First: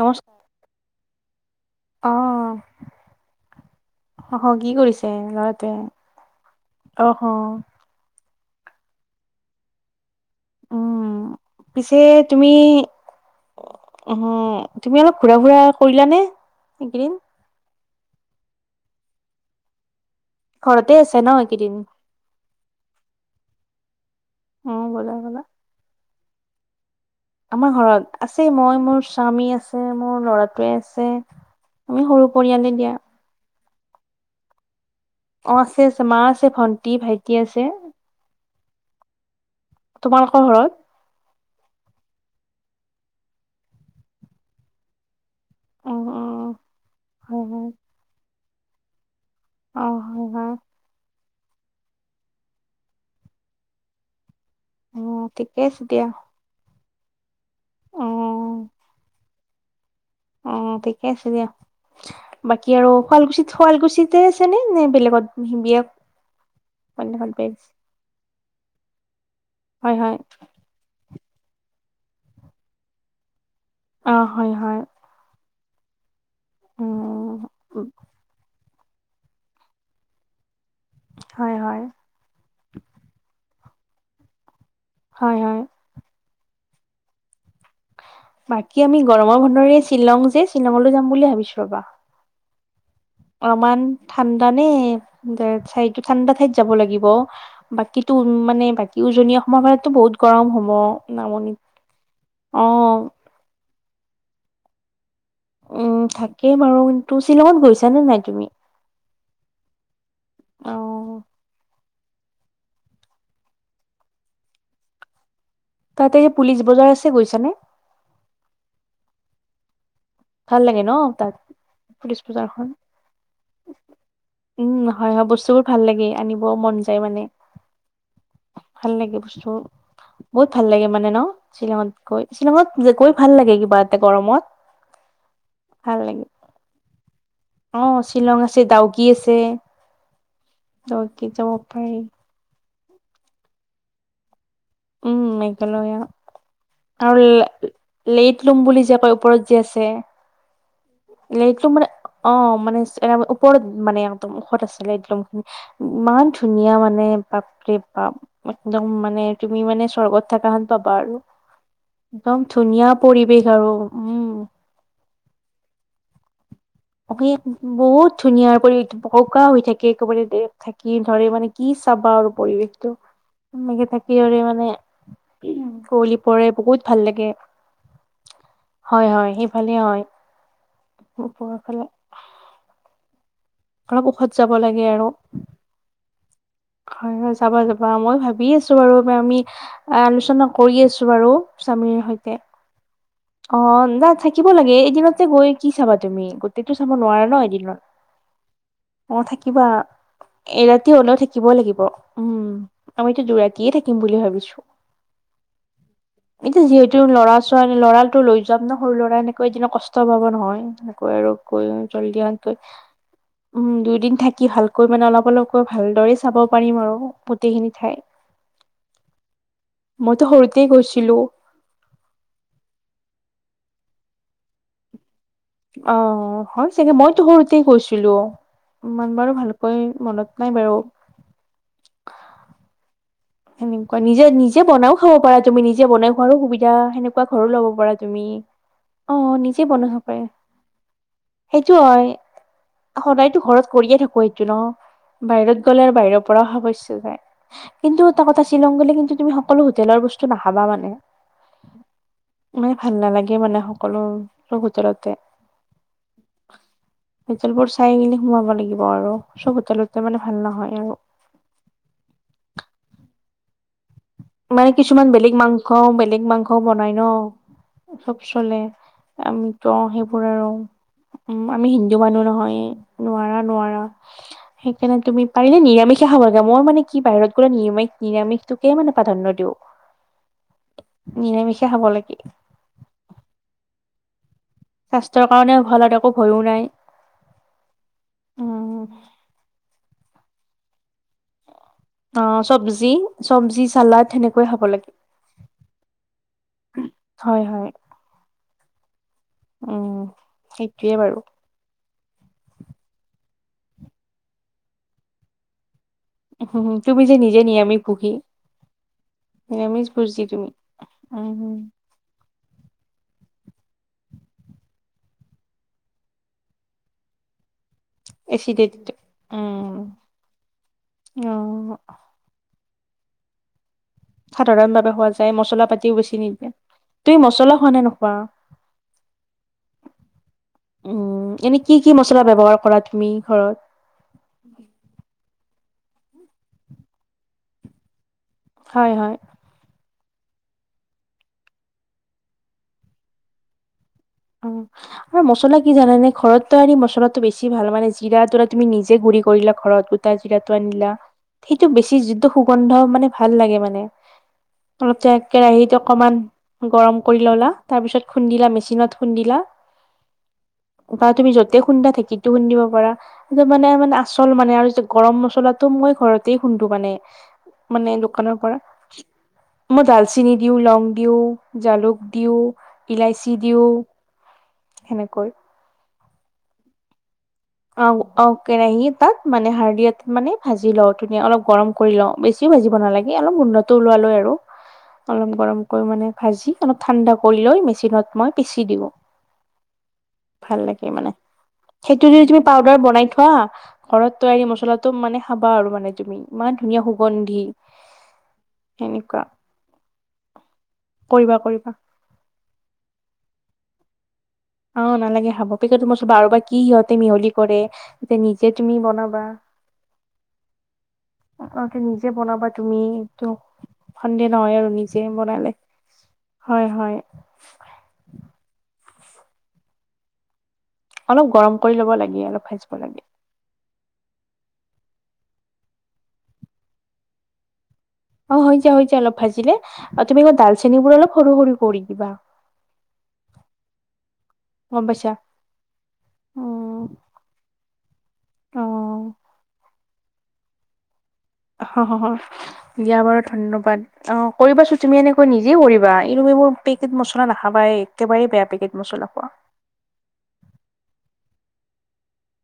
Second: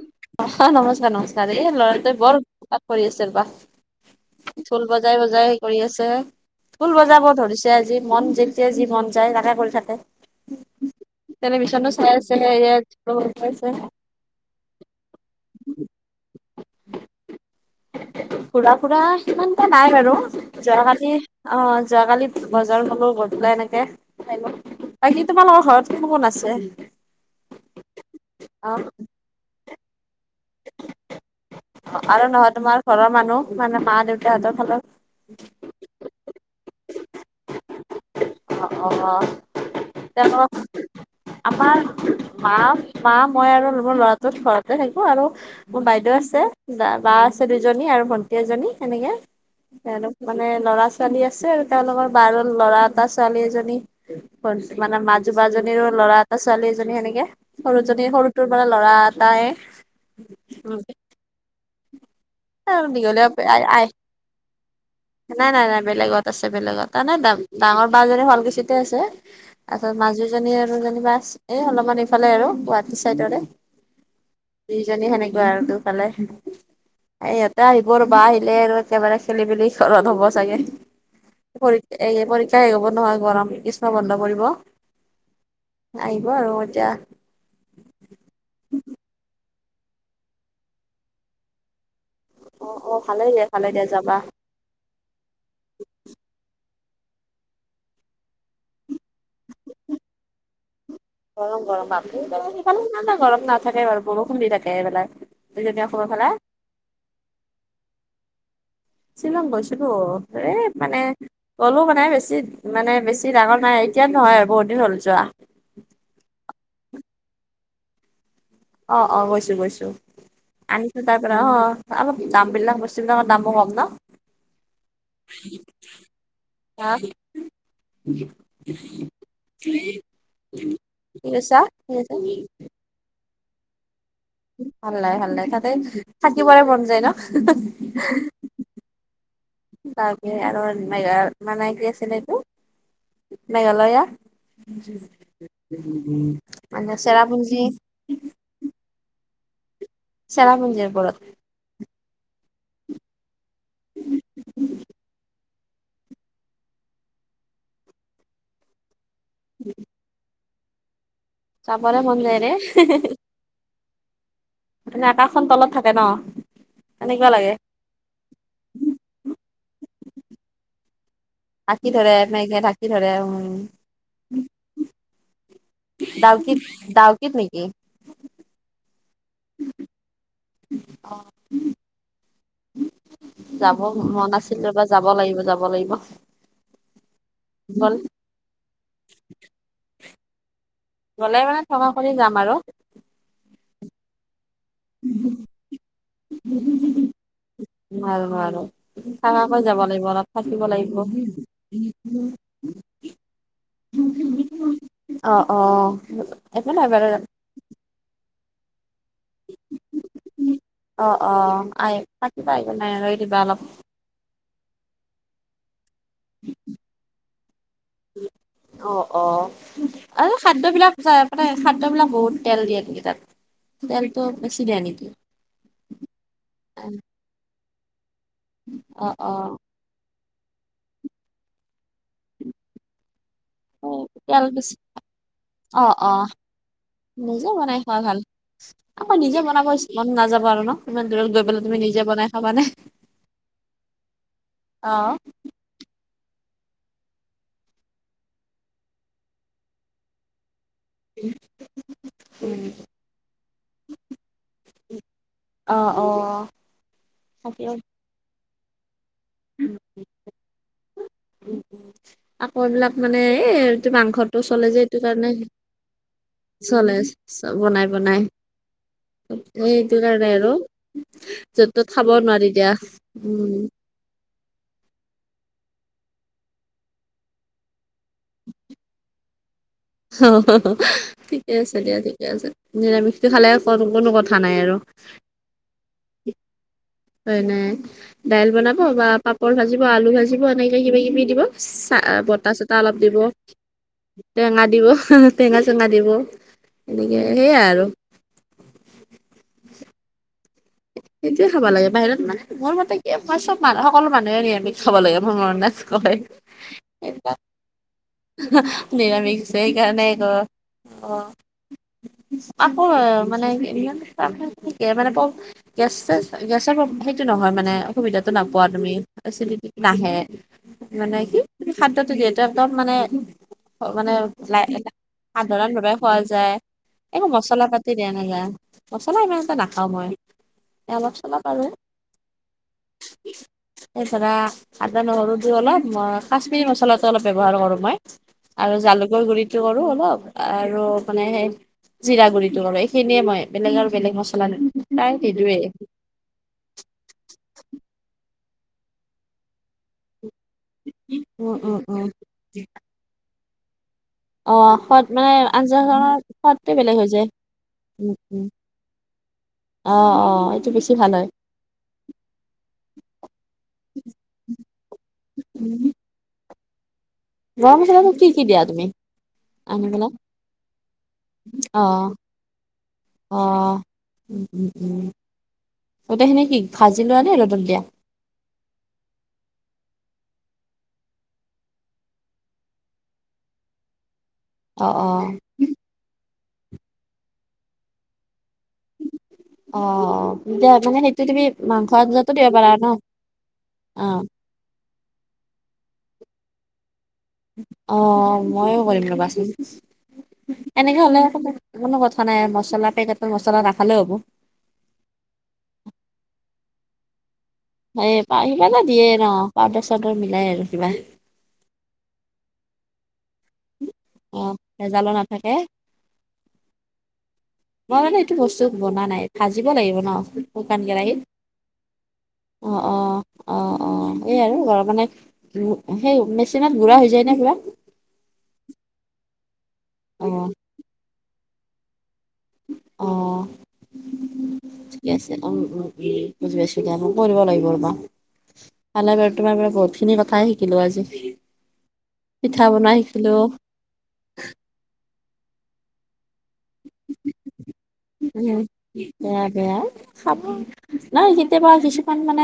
নমস্কাৰ অ' নমস্কাৰ নমস্কাৰ এই ল'ৰাটোৱে বৰ অ উৎপাত কৰি আছিল বা অহ কি ঢোল কৰিছে বজাই বজাই কৰি ল'ৰাটোৱে আছে ঢোল অহ বজাব ধৰিছে আজি মনজে যে যি মন যায় তাকে কৰি থাকে। উম তেনে মিছনো পিছে চাই আছে তুমি ইাত পাইছে উম তুমি অলপ ঘূৰা ফুৰা কৰিলা নে? এইকেইদিন, ঘুৰা ফুৰা সিমানটা নাই বাৰু। ঘৰতে যোৱাকালি আছে ন অ' এইকেইদিন যোৱাকালি বজাৰ মোৰ গধূলা এনেকে অ ব'লা বাকী ব'লা তোমালোকৰ ঘৰত কোন কোন আছে? আমাৰ ঘৰত আছে অ মই মোৰ স্বামী আছে মোৰ ল'ৰাটোৱে আছে। আমি সৰু আৰু নহয় পৰিয়ালে তোমাৰ দিয়া ঘৰৰ মানুহ মানে মা দেউত হতৰ ফালৰ অ' আছে আছে মা আছে ভন্টি, ভাইটি আছে। অ' অ' অ' তোমালোকৰ তেওঁ ঘৰত আমাৰ মা, মা, মই আৰু মোৰ ল'ৰাটো ঘৰতে থাকো আৰু মোৰ অ বাইদেউ আছে অ বা হয় আছে হয় দুইজনী আৰু ভন্টি এজনী এনেকে অ এ হয় মানে হয় ল'ৰা ছোৱালী আছ আছে আৰু তেওঁলোকৰ বাৰ ল'ৰা এটা ছোৱালী এজনী মানে অ মাজু ঠিকে আছে বাজনীৰো দিয়া ল'ৰা এটা ছোৱালী সেনেকে সৰু অ জনী সৰুটোৰ পৰা ল'ৰা এটায়ে। অ ঠিকে আছে দিয়া। বাকী এ আৰু দীঘলীয়া শুৱালকুছিত শুৱালকুছিতে আছে নে নে বেলেগত [unintelligible] নাই নাই বিয়া নাই বেলেগত আছে বেলেগত। তাৰমানো ডা-ডাঙৰ বাছজনী শুৱালকুছিতে আছে তাৰপিছত হয় হয় মাজুজনী আৰুজনী বাছ এ অলপমান এইফালে আৰু গুৱাহাটী চাইদৰে অ হয় হয় দুইজনী সেনেকুৱা আৰু তোক ভালে উম, ইহঁতে আহিব আৰু ৰবা আহিলে আৰু একেবাৰে খেলি মেলি ঘৰত হ'ব চাগে। হয় হয় এই পৰীক্ষা শেষ হ'ব নহয় গৰম গ্ৰীষ্ম বন্ধ পৰিব। হয় হয় আহিব আৰু এতিয়া। বাকী আমি গৰমৰ বন্ধৰে শ্বিলং যে শ্বিলংলৈ যাম বুলি ভাবিছো ৰবা। অ', অ', ভালে দিয়া ভালে অমান দিয়া যাবা। ঠাণ্ডা নে [unintelligible] ঠাণ্ডা থাইত যাব লাগিব বাকীটো উ মানে বাকী উজনি অসমৰ ফালতো বহুত গৰম হ'ব। নামনিত গৰম গৰম বাপনি অ সফালে গৰম নাথাকে বাৰু বৰষুণ দি থাকে সেইফালে। উম থাকেই বাৰু কিন্তু শ্বিলঙত গৈছানে নাই তুমি? শ্বিলং গৈছিলো এ অ মানে অলপ নাই বেছি মানে বেছি ডাঙৰ নাই এতিয়া নহয় আৰু বহুত দিন হ'ল যোৱা। তাতে পুলিচ বজাৰ আছে গৈছানে? অ অ গৈছো গৈছো। ভাল লাগে ন আনিছো তাৰ তাত পৰা অ পুলিচ অলপ দাম বজাৰখন বিলাক বস্তু বিলাকৰ দামো কম ন? উম হয় হয় বস্তুবোৰ ভাল লাগে আনিবও মন ন। যায় মানে। ভাল লাগে বস্তু বহুত ভাল লাগে মানে ন কি কৈছা কি শ্বিলঙত কৈছা গৈ শ্বিলঙত যে গৈ ভাল লাগে কিবা এতে গৰমত। ভাল লাগে ভাল লাগে, তাতে ভাল লাগে থাকিবলৈ মন যায় ন? অ শ্বিলং আছে ডাউকি আছে। তে আৰু মে ডাউকি যাব মানে কি পাৰি আছিল এইটো মেঘালয়া। উম একেলগে মানে আৰু চেৰাপুঞ্জী লেট লোম বুলি যে কয় ওপৰত জে আছে। চেৰাপুঞ্জীৰ ওপৰত লেইটলুম অ মানে এ ওপৰত মানে একদম উষত আছিলে একদমিনি ইমান ধুনীয়া মানে। বাপৰে বাপ, একদম মানে তুমি মানে স্বৰ্গত থাকা হান পাবা আৰু। চাবলে মন যায় একদম ৰে ধুনীয়া পৰিৱেশ আৰু, উম। মানে আকাশখন তলত থাকে ন? এনেকুৱা আপুনি লাগে বহুত ধুনীয়া পৰি বকা হৈ থাকে একেবাৰে দে থাকি। ধৰে মানে কি ঢাকি চাবা ধৰে আৰু মেঘে ঢাকি পৰিৱেশটো, ধৰে উম মেঘে ঢাকি আৰু মানে পৰে ডাউকী বহুত ভাল লাগে ডাউকীত নেকি? হয় হয় সিফালেই হয় অ ওপৰৰ ফালে। যাব অলপ ওখত মন যাব আছিল লাগে ৰবা আৰু যাব লাগিব যাব লাগিব। হয় হয় যাবা যাবা গল মই ভাবি আছো বাৰু আমি আলোচনা কৰি আছো বাৰু গ'লে মানে থকা স্বামীৰ কৰি যাম সৈতে। আৰু অ না থাকিব লাগে এদিনতে গৈ কি চাবা তুমি, গোটেইটো চাব নোৱাৰা ন একদিনত। নোৱাৰো নোৱাৰো অ থাকাকৈ থাকিবা যাব লাগিব অলপ থাকিব এৰাতি লাগিব হলেও থাকিবই লাগিব, উম। আমিতো দোৰাতিয়ে থাকিম বুলি ভাবিছো। অ অ এতিয়া একো নাই যিহেতু বাৰু লৰা ছোৱালী লৰাটো লৈ যাম ন। সৰু ল'ৰাই এনেকৈ এদিন কষ্ট পাব নহয় অ এনেকৈ আৰু অ গৈ আহ জলদি পাতিবা এনকৈ। একো নাই আৰু এৰি দিবা অলপ। উম দুইদিন থাকি ভালকৈ মানে অলপ অলপকৈ ভালদৰে চাব পাৰিম আৰু গোটেইখিনি ঠাই। অ' অ' মইতো আৰু সৰুতে খাদ্যবিলাক গৈছিলো মানে খাদ্যসামগ্ৰীৰ বহুত তেল দিয়ে হেকিতত। দালটো বেছিধ আনি দি? অ' হয় চাগে মইতো সৰুতে কৈছিলো অ ইমান অ বাৰু ভালকৈ মনত নাই বাৰু। সেনেকুৱা নিজে তেল নিজে বেছি বনাইও খাব পাৰা তুমি অ নিজে অ বনাই খোৱাৰো সুবিধা সেনেকুৱা ঘৰো ল'ব পাৰা তুমি। আ অ মই নিজে বনাব বনাই খাব মন পাৰা নাযাব আৰু ন, ইমান দূৰত গৈ পেলাই সেইটো তুমি নিজে হয় বনাই খাবানে? সদায়তো ঘৰত কৰিয়ে থাকো সেইটো অ ন বাহিৰত গ'লে আৰু বাহিৰৰ [unintelligible] খাব ইচ্ছা যাই, কিন্তু এটা কথা শ্বিলং গলে কিন্তু তুমি সকলো হোটেলৰ বস্তু নাখাবা মান [unintelligible] উম, মানে ভাল নালাগে মানে সকলো হোটেলতে। অ অ হোটেলবোৰ তাকেও চাই কেনে সোমাব লাগিব। লাগিব আৰু চব হোটেলতে মানে ভাল নহয় আৰু। আকৌ এইবিলাক মানে এ মানে কিছুমান বেলেগ মাংস, বেলেগ মাংসও বনাই চলে ন বনাই চব বনাই চলে। আমিতো অঁ এইটো সেইবোৰ কাৰণে আৰু। উম, আমি য'ত ত'ত হিন্দু খাব মানুহ নোৱাৰি নহয় দিয়া। নোৱাৰা উম নোৱাৰা। সেইকাৰণে তুমি পাৰিলে নিৰামিষে খাব লাগে মই মানে কি বাহিৰত গ'লে নিৰািষ নিৰা কিয় মানে প্ৰাধান্য দিওঁ? ঠিকে নিৰামিষে আছে খাব দিয়া, লাগে ঠিকে আছে, নিৰামিষটো খালে [unintelligible] স্বাস্থ্যৰ কাৰণেও ভাল, [unintelligible] একো ভয়ো নাই। হয়, নাই দাইল উম, বনাব, বা পাপৰ ভাজিব, আলু ভাজিব এনেকে কিবা কিবি দিব। চা অ বতা চটা চব্জি অলপ দিব, চব্জি চালাড সেনেকৈ খাব টেঙা দিব লাগে টেঙা, চেঙা দিব। এনেকে সেইয়াই আৰু। অ'। সেইটোয়ে খাব লাগে বাহিৰত মানে মোৰ মতে কি, চব মানুহ-সকলো মানুহে নিৰামিষ আমি খাব লাগে মোৰ তুমি যে নিজে নিৰামিষ ভুগী [unintelligible] [unintelligible] নিৰামিষ সেইকাৰণে আক উম, উম। আকৌ মানে [unintelligible] গেছ চেছ গেছৰ প্ৰ-সেইটো নহয় মানে। অসুবিধাটো নাপোৱা তুমি এচিডিটিটো উম এচিডিটিতো নাহে মানে অ কি, তুমি খাদ্যটো যিহেতু একদম মানে, মানে সাধাৰণ ভাৱে [unintelligible] খোৱা যায় মছলা সাধাৰণ ভাৱে পাতিও বেছি খোৱা নিদিয়ে। যায়। তুমি একো মছলা খোৱা নে পাতি দিয়া নোখোৱা? নাযায়, মছলা ইমান এটা নাখাওঁ মই। এ অলপ উম, চলপ এনেই আৰু কি, কি মছলা ব্যৱহাৰ কৰা তুমি ঘৰত? এ‌, ধৰা আদা, নহৰু দিওঁ অল অলপ ম, কাশ্মিৰী মছলাটো অলপ ব্যৱহাৰ কৰোঁ মই, আৰু হয় হয়। জালুকৰ গুড়িটো কৰোঁ অলপ। আৰু মানে সেই জিৰা গুৰিটো কৰোঁ, এইখিনিয়ে মই বেলেগ আৰু বেলেগ অ মছলা আৰু [unintelligible] মছলা কি জানানে? ঘৰত তৈয়াৰী মছলাটো বেছি ভাল মানে জিৰা তোৰা তুমি নিজে গুৰি কৰিলা ঘৰত, গোটা জিৰাটো আনিলা, উম সেইটো উম বেছি উম যিটো সুগন্ধ মানে ভাল লাগে মানে অ অলপ সোৱাদ তিয়াই মানে কেৰাহিত অকমান আঞ্জাখনৰ সোৱাদটোৱে বেলেগ গৰম হৈ কৰি যায় ললা তাৰপিছত উম উম খুন্দিলা মেচিনত খুন্দিলা। অ অ এইটো বেছি বা ভাল তুমি যতেই খুন্দা ঢেঁকীটো খুন্দিব পাৰা, সেইটো মানে মানে আচল মানে আৰু যে গৰম মছলাটো হয় মই ঘৰতে খুন্দু মানে গৰম মানে মছলাটো কি দোকানৰ কি পৰা দিয়া তুমি মই আনি পেলাই ডালচিনি দিওঁ, লং দিওঁ, অ জালুক দিওঁ, ইলাচি অ দিওঁ উম উম উম সেনেকৈ গোটেইখিনি কি ভাজি লোৱা নে ৰ'দত দিয়া অঁ অঁ কেৰাহীত বা মানে হাৰ্ডিয়াত মানে ভাজি লওঁ ধুনীয়া অলপ গৰম কৰি লওঁ, বেছিও ভাজিব নালাগে অলপ গোন্ধটো ওলোৱালৈ আৰু। অ অ অলম গৰম কৰি মানে ভাজি অলপ ঠাণ্ডা কৰি লৈ মেচিনত মই পিচি দওঁ অ ভাল দিয়া লাগে মানে, সেইটো তুমি মাংস সেইটোৰে আঞ্জাতো তুমি দিব পাৰা পাউদাৰ ন বনাই থোৱা অ ঘৰত তৈয়াৰী মছলাটো মানে খাবা আৰু মানে তুমি, ইমান ধুনীয়া সু অ ময়ো কৰিম সেনেকুৱা ৰবাচোন। এনেকে হলে কৰিবা একো নাই কৰিবা কোনো কথা নাই মছলা পেকেটৰ মছলা নাখালে হ'ব। অ নালাগে খাব, পেকেট মছলা আৰু বা কি সিহঁতে মিহলি কৰে এই এতিয়া পা- নিজে কিবা তুমি এটা দিয়ে বনাবা। ন পাউদাৰ চাউদাৰ মিলাই আৰু কিবা নিজে বনাবা তুমি এইটো সন্দেহ অ নহয় আৰু নিজে ভেজালো বনালে, নাথাকে হয় হয়। বনা নাই ভাজিব লাগিব ন শুকান কেৰাহীত? অলপ গৰম কৰি ল'ব লাগে অলপ ভাজিব অঁ অ লাগে অ। অ এই আৰু ঘ মানে সেই মেচিনত গুড়া হৈ যায় নে পোৰা? অ হৈ যায় হৈ যায় অলপ ভাজিলে, আৰু তুমি ম অ', ডালচেনিবোৰ অলপ সৰু সৰু কৰি দিবা। অঁ। গম ঠিক পাইছা আছে অঁ অঁ বুজি পাইছো দেয়া নো কৰিব লাগিব ৰবা অ ভালে বাৰু তোমাৰ পৰা বহুত খিনি কথাই শিকিলো আজি। অ' হ হ পিঠা বনাই দিয়া বাৰু শিকিলোঁ ধন্যবাদ। অঁ কৰিবাচোন তুমি এনে নিজে কৰিবা এইটো এইবোৰ পেকেট মছলা নাখাবাই একেবাৰেই বেয়া উম, পেকেট মছলা খোৱা। বেয়া বেয়া খাব নাই কেতিয়াবা কিছুমান মানে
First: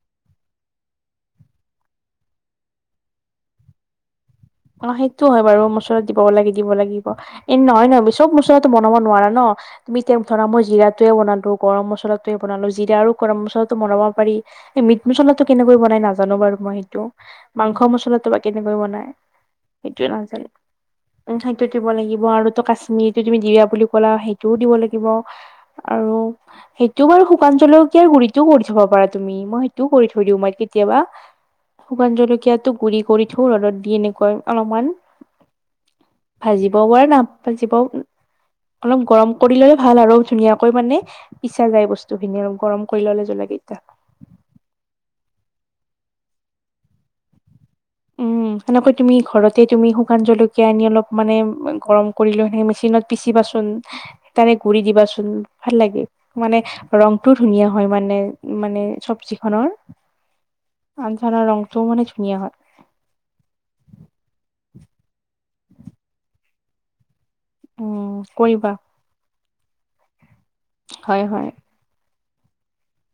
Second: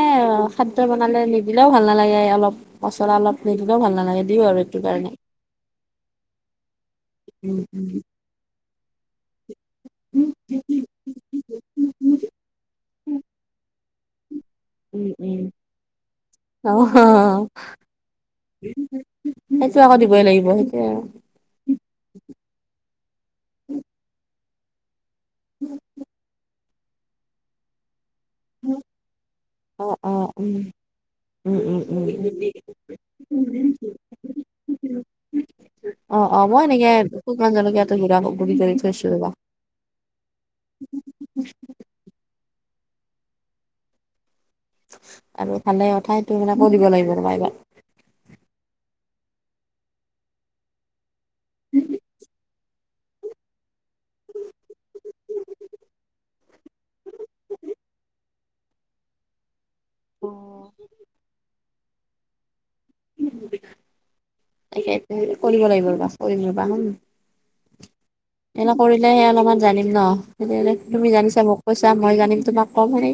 খাদ্য বনালে নিদিলেও ভাল নালাগে অলপ পচলা অলপ নিদ দিলো ভালা নালাগে দিওঁ আৰু এইটো অঁ কাৰণে সেইটোও হয় বাৰু মচলাৰত দিব লাগে দিব লাগিব এ উম, নহয় নহয় চব মচৰত ত বনাব নোৱাৰা ন তুমি তিয়াই ধৰা মই জিৰাটোৱে বনালো গৰম মছলাটোৱে বনালো। জিৰা আৰু গৰম মছলাটো বনাব পাৰি। এই মিট উম, উম। মছলাটো কেনেকৈ বনাই নাজানো বাৰু মই সেইটো। অ', মাংস মছলাটো বা কেনেকৈ বনাই সেইটো আকৌ সেইটোয়ে দিবই লাগিব নাজানো সেইটোৱে আৰু উম সেইটোৱে দিব লাগিব আৰু টো কাশ্মীৰটো তুমি দিৰা বুলি ক'লা। সেইটোও দিব লাগিব আৰু সেইটো বাৰু শুকান জলকীয়াৰ গুৰি সেইটোও কৰি থ'ব পাৰা তুমি, মই সেইটোও অ', কৰি থৈ অ', দিও উম, মই কেতিয়াবা। উম, উম, শুকান উম। জলকীয়াটো গুৰি কৰি থৈ ৰ'দত দি এনেকৈ অলপমান অ অ মই ভাজিব এনেকে পাৱে শুকান নাভাজিব ও জলকীয়াটো ওম গুড়া গুৰি কৰি অলপ থৈছো ৰবা গৰম কৰিলেহে ভাল আৰু ধুনীয়াকৈ মানে পিছা যায় বস্তু খিনি আ গৰম কৰি ল'লে জলা কেইটা আৰু ভালে কথাইটো মান লাগিব ৰ এইবাৰ উ সেনেকৈ তুমি ঘৰতে তুমি শুকান জলকীয়া আনি অলপ মানে গৰম কৰি লৈ কেনে মেচিনত পিচিবা চোন তাৰে গুৰি দিবাচোন ভাল লাগে। মানে ৰংটোও ধুনীয়া হয় মানে মানে চবজি খনৰ। আঞ্জান ৰংটোও মানে, ধুনিয়া হয়। [unintelligible] কৰিব লাগিব ৰব। কৰিম ৰবা হ'ম। উম কৰিবা এনে কৰিলেহে, অলপমান জানিম ন। সেনে হ'লে, তুমি হয় জানিছা হয় মোক কৈছা, মই জানিম তোম কম হয় নে।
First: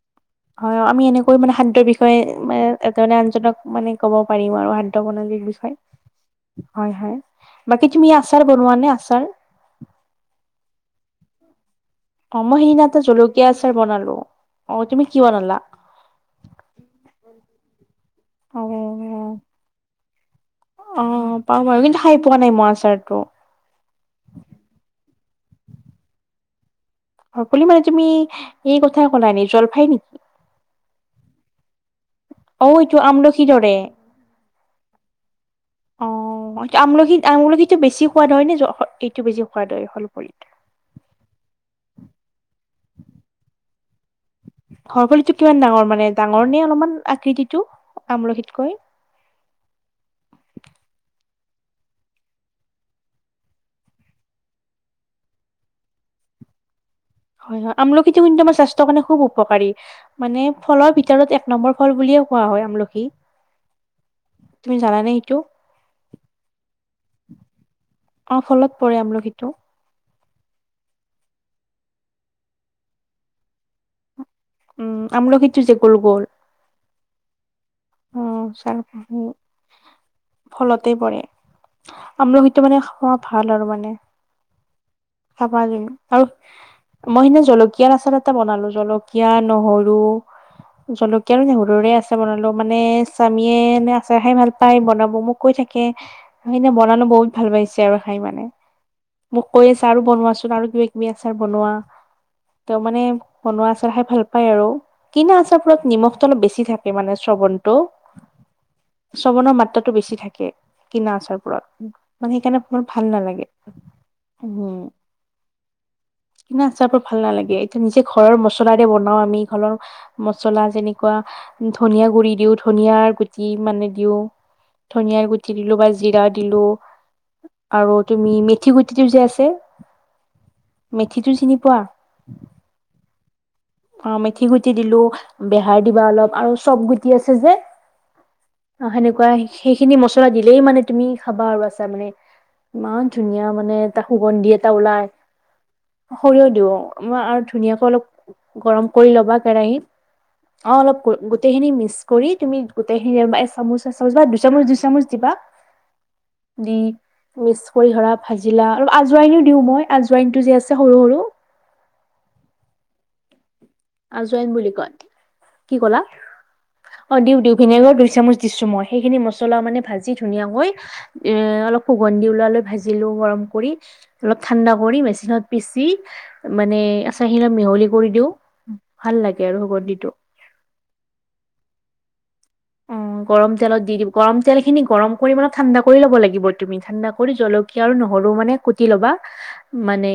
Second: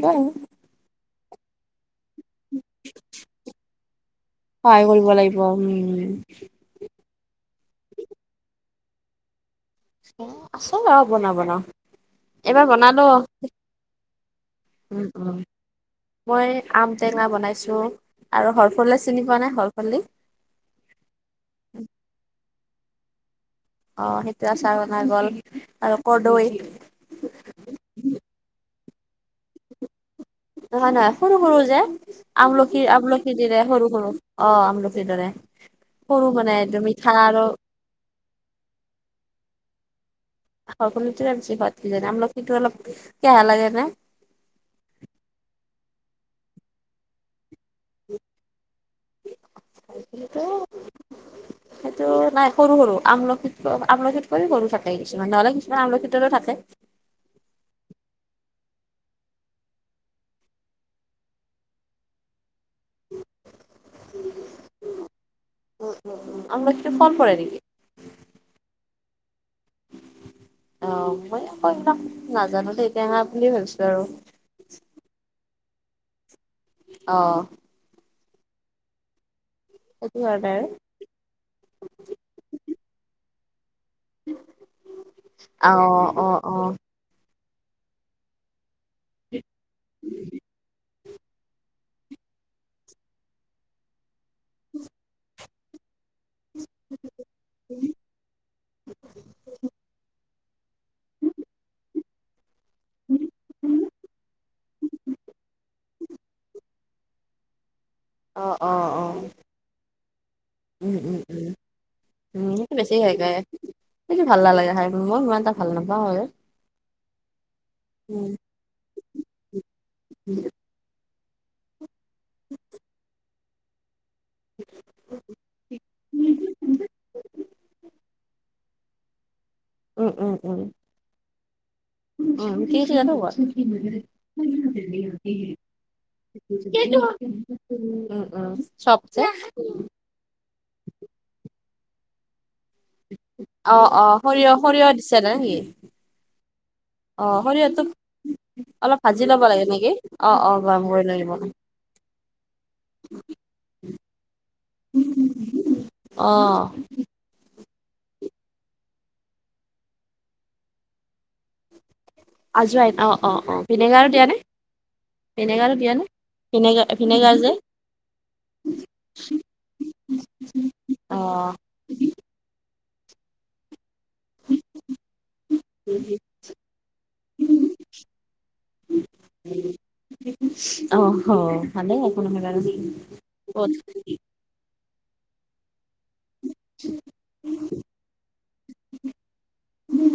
হয় আমি এনেকৈ মানে খাদ্যৰ বিষয়ে। মানে এজনে আনজনক মানে ক'ব পাৰিম আৰু সহায় খাদ্য কৰিব লাগিব প্ৰণালীৰ উম বিষয়ে। হয়, হয়। বাকি তুমি আচাৰ বনোৱা নে। আচাৰ। আচাৰ আৰু বনাও বনাও। অহ' মই এইবাৰ সেইদিনা এটা বনালো জলকীয়া আচাৰ বনালো। অহ, উম তুমি কি উম বনালা। মই আম টেঙা বনাইছো। আৰু হৰফলা চিনি পোৱা নাই হৰফলি। অহ' পাওঁ বাৰু কিন্তু, খাই পোৱা নাই মই আচাৰটো। অহ' সেইটো আচাৰ বনাই গ'ল আৰু কৰ্দৈ। সকলো মানে তুমি, এই কথা কলাই নি জলফাই নেকি। নহয়, নহয় সৰু সৰু যে। অ আমলখি এইটো আমলখি আমলখিৰ দিৰে, দৰে সৰু সৰু অহ, আমলখি দৰে। সৰু মানে অহ' এইটো মিঠা আমলখি আৰু আমলখিতো বেছি সোৱাদ হয় নে, এইটো বেছি সোৱাদ হয়। সলফলিত হৰফলিটোৰে বেছি সোৱাত কিজানি, আমলখিতো অলপ কেহা লাগে নে? হকললিতো কিমান ডাঙৰ মানে, ডাঙৰ নে অলপমান আকৃতিৰ। টো আমলখিতকৈ। কিন্তু সেইটো নাই, সৰু সৰু আমলখিত আমলখিকৈও সৰু থাকে কিছুমান। নহ'লে কিছুমান আমলখিতৰ দৰে থাকে। [inaudible] হয়, হয় আমলখি কিন্তু, আমাৰ স্বাস্থ্য কাৰণে, খুব উপকাৰী। মানে ফলৰ ভিতৰত এক নম্বৰ ফল বুলি। খোৱা হয়, আমলখি। [unintelligible] তুমি জানা নে সেইটো। আমলখিটো ফল পৰে নেকি অহ, ফলত। পৰে আমলখিটো। অহ' মই আকৌ এইবিলাক নাজানো দেই কেহা বুলি ভাবিছোঁ আৰু। উম' আমলখিটো যে গোল গোল। অহ'। অহ' সেইটো কাৰণে ফলতে পৰে। আমলখিটো মানে, খোৱা ভাল আৰু মানে। খাবা যেনি, অ আৰু অ অ মই সেইদিনা। জলকীয়াৰ আচাৰ এটা বনালো। জলকীয়া নহৰু জলকীয়া আৰু নহৰুৰে আছাৰ বনালো। মানে, স্বামীয়ে নে আচাৰ খাই ভাল পায়। বনাব মোক কৈ থাকে। সেইদিনা বনালো বহুত ভাল পাইছে আৰু খাই মানে। মোক কৈ আছে আৰু বনোৱাচোন। আৰু কিবা কিবি আচাৰ বনোৱা। ত' মানে বনোৱা আচাৰ খাই ভাল পায় আৰু। কিনা আচাৰবোৰত নিমখটো অলপ বেছি থাকে মানে। টো অ অ অ শ্ৰৱণৰ মাত্ৰাটো বেছি থাকে। উম কিনা উম উম আচাৰবোৰত, মানে উম সেইকাৰণে সেইটো মোৰ বেছি ভাল হেৰি কৰে নালাগে। সেইটো ভাল নালাগে উম খাই। মই ইমান এটা ভাল নাপাওঁ আৰু। কিনা আচাৰবোৰ ভাল নালাগে, এইটো নিজে উম ঘৰৰ মছলাদে বনাও আমি ঘৰৰ, মছলা যেনেকুৱা। ধনিয়া গুড়ি দিওঁ। ধনিয়াৰ গুটি মানে দিওঁ। ধনিয়াৰ গুটি দিলো বা জিৰা দিলো। আৰু তুমি মেথ মেথি গুটিটো যে আছে। উম মেথিটো চিনি পোৱা? হ'ব। অহ' মেথি গুটি দিলোঁ। উম বেহাৰ দিবা অলপ আৰু চব গুটি আছে যে। উম অ' চপ যে সেনেকুৱা সেইখিনি মছলা দিলেই মানে, তুমি খাবা আৰু আছাৰ মানে ইমান ধুনীয়া মানে, অ এটা অ সুগন্ধি সৰিয়হ এটা সৰিয়হ ওলাই। দিছে নে কি? সৰিয়হ দিওঁ অহ, মই অ আৰু সৰিয়হটো ধুনীয়াকৈ অলপ। গৰম অলপ কৰি ভাজি ল'বা ল'ব লাগে কেৰাহি। নেকি? অ অ অহ, গৰম অলপ কৰি লৈ দিব গোটেইখিনি মিক্স কৰি তুমি গোটেইখিনি। এ চামুচ এচামুচ বা দুচামুচ দুইচামুচ দিবা। আহ, মিকছ কৰি ভাজিলা আৰু আজোৱনও দিও মই আজোৱইনটো যে আছে সৰু সৰু আজৰাই অ, অ, অ, আজুৱন বুলি কয়? ভিনেগাৰ কি টো দিয়া ক'লা নে? ভিনেগাৰ অ দি ভিনেগাৰ যে দি ভিনেগাৰ দুই চামুচ দিছো মই সেইখিনি মছলা মানে ভাজি ধুনীয়াকৈ। অ এ অলপ সুগন্ধি ওলালে ভাজিলো গৰম কৰি। অলপ ঠাণ্ডা কৰি মেচিনত পিচি মানে আচাৰখী অলপ মিহলি কৰি দিওঁ। ভাল লাগে আৰু সুগন্ধিটো অহ ভালে আ। অ গৰম তেলত দি দি গৰম তেল খিনি গৰম কৰিান ঠাণ্ডা। কৰিব লাগিব তুমি ঠাণ্ডা কৰি জলকীয়া আৰু নহৰু মানে কোটি ল'বা মানে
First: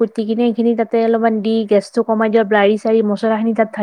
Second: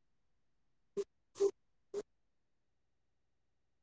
কুটি কিনে সেইখিনি ততে অলপমান দি গেছটো কমাই দিয় বাৰি চাৰি মছলা খিনি তাত থাক।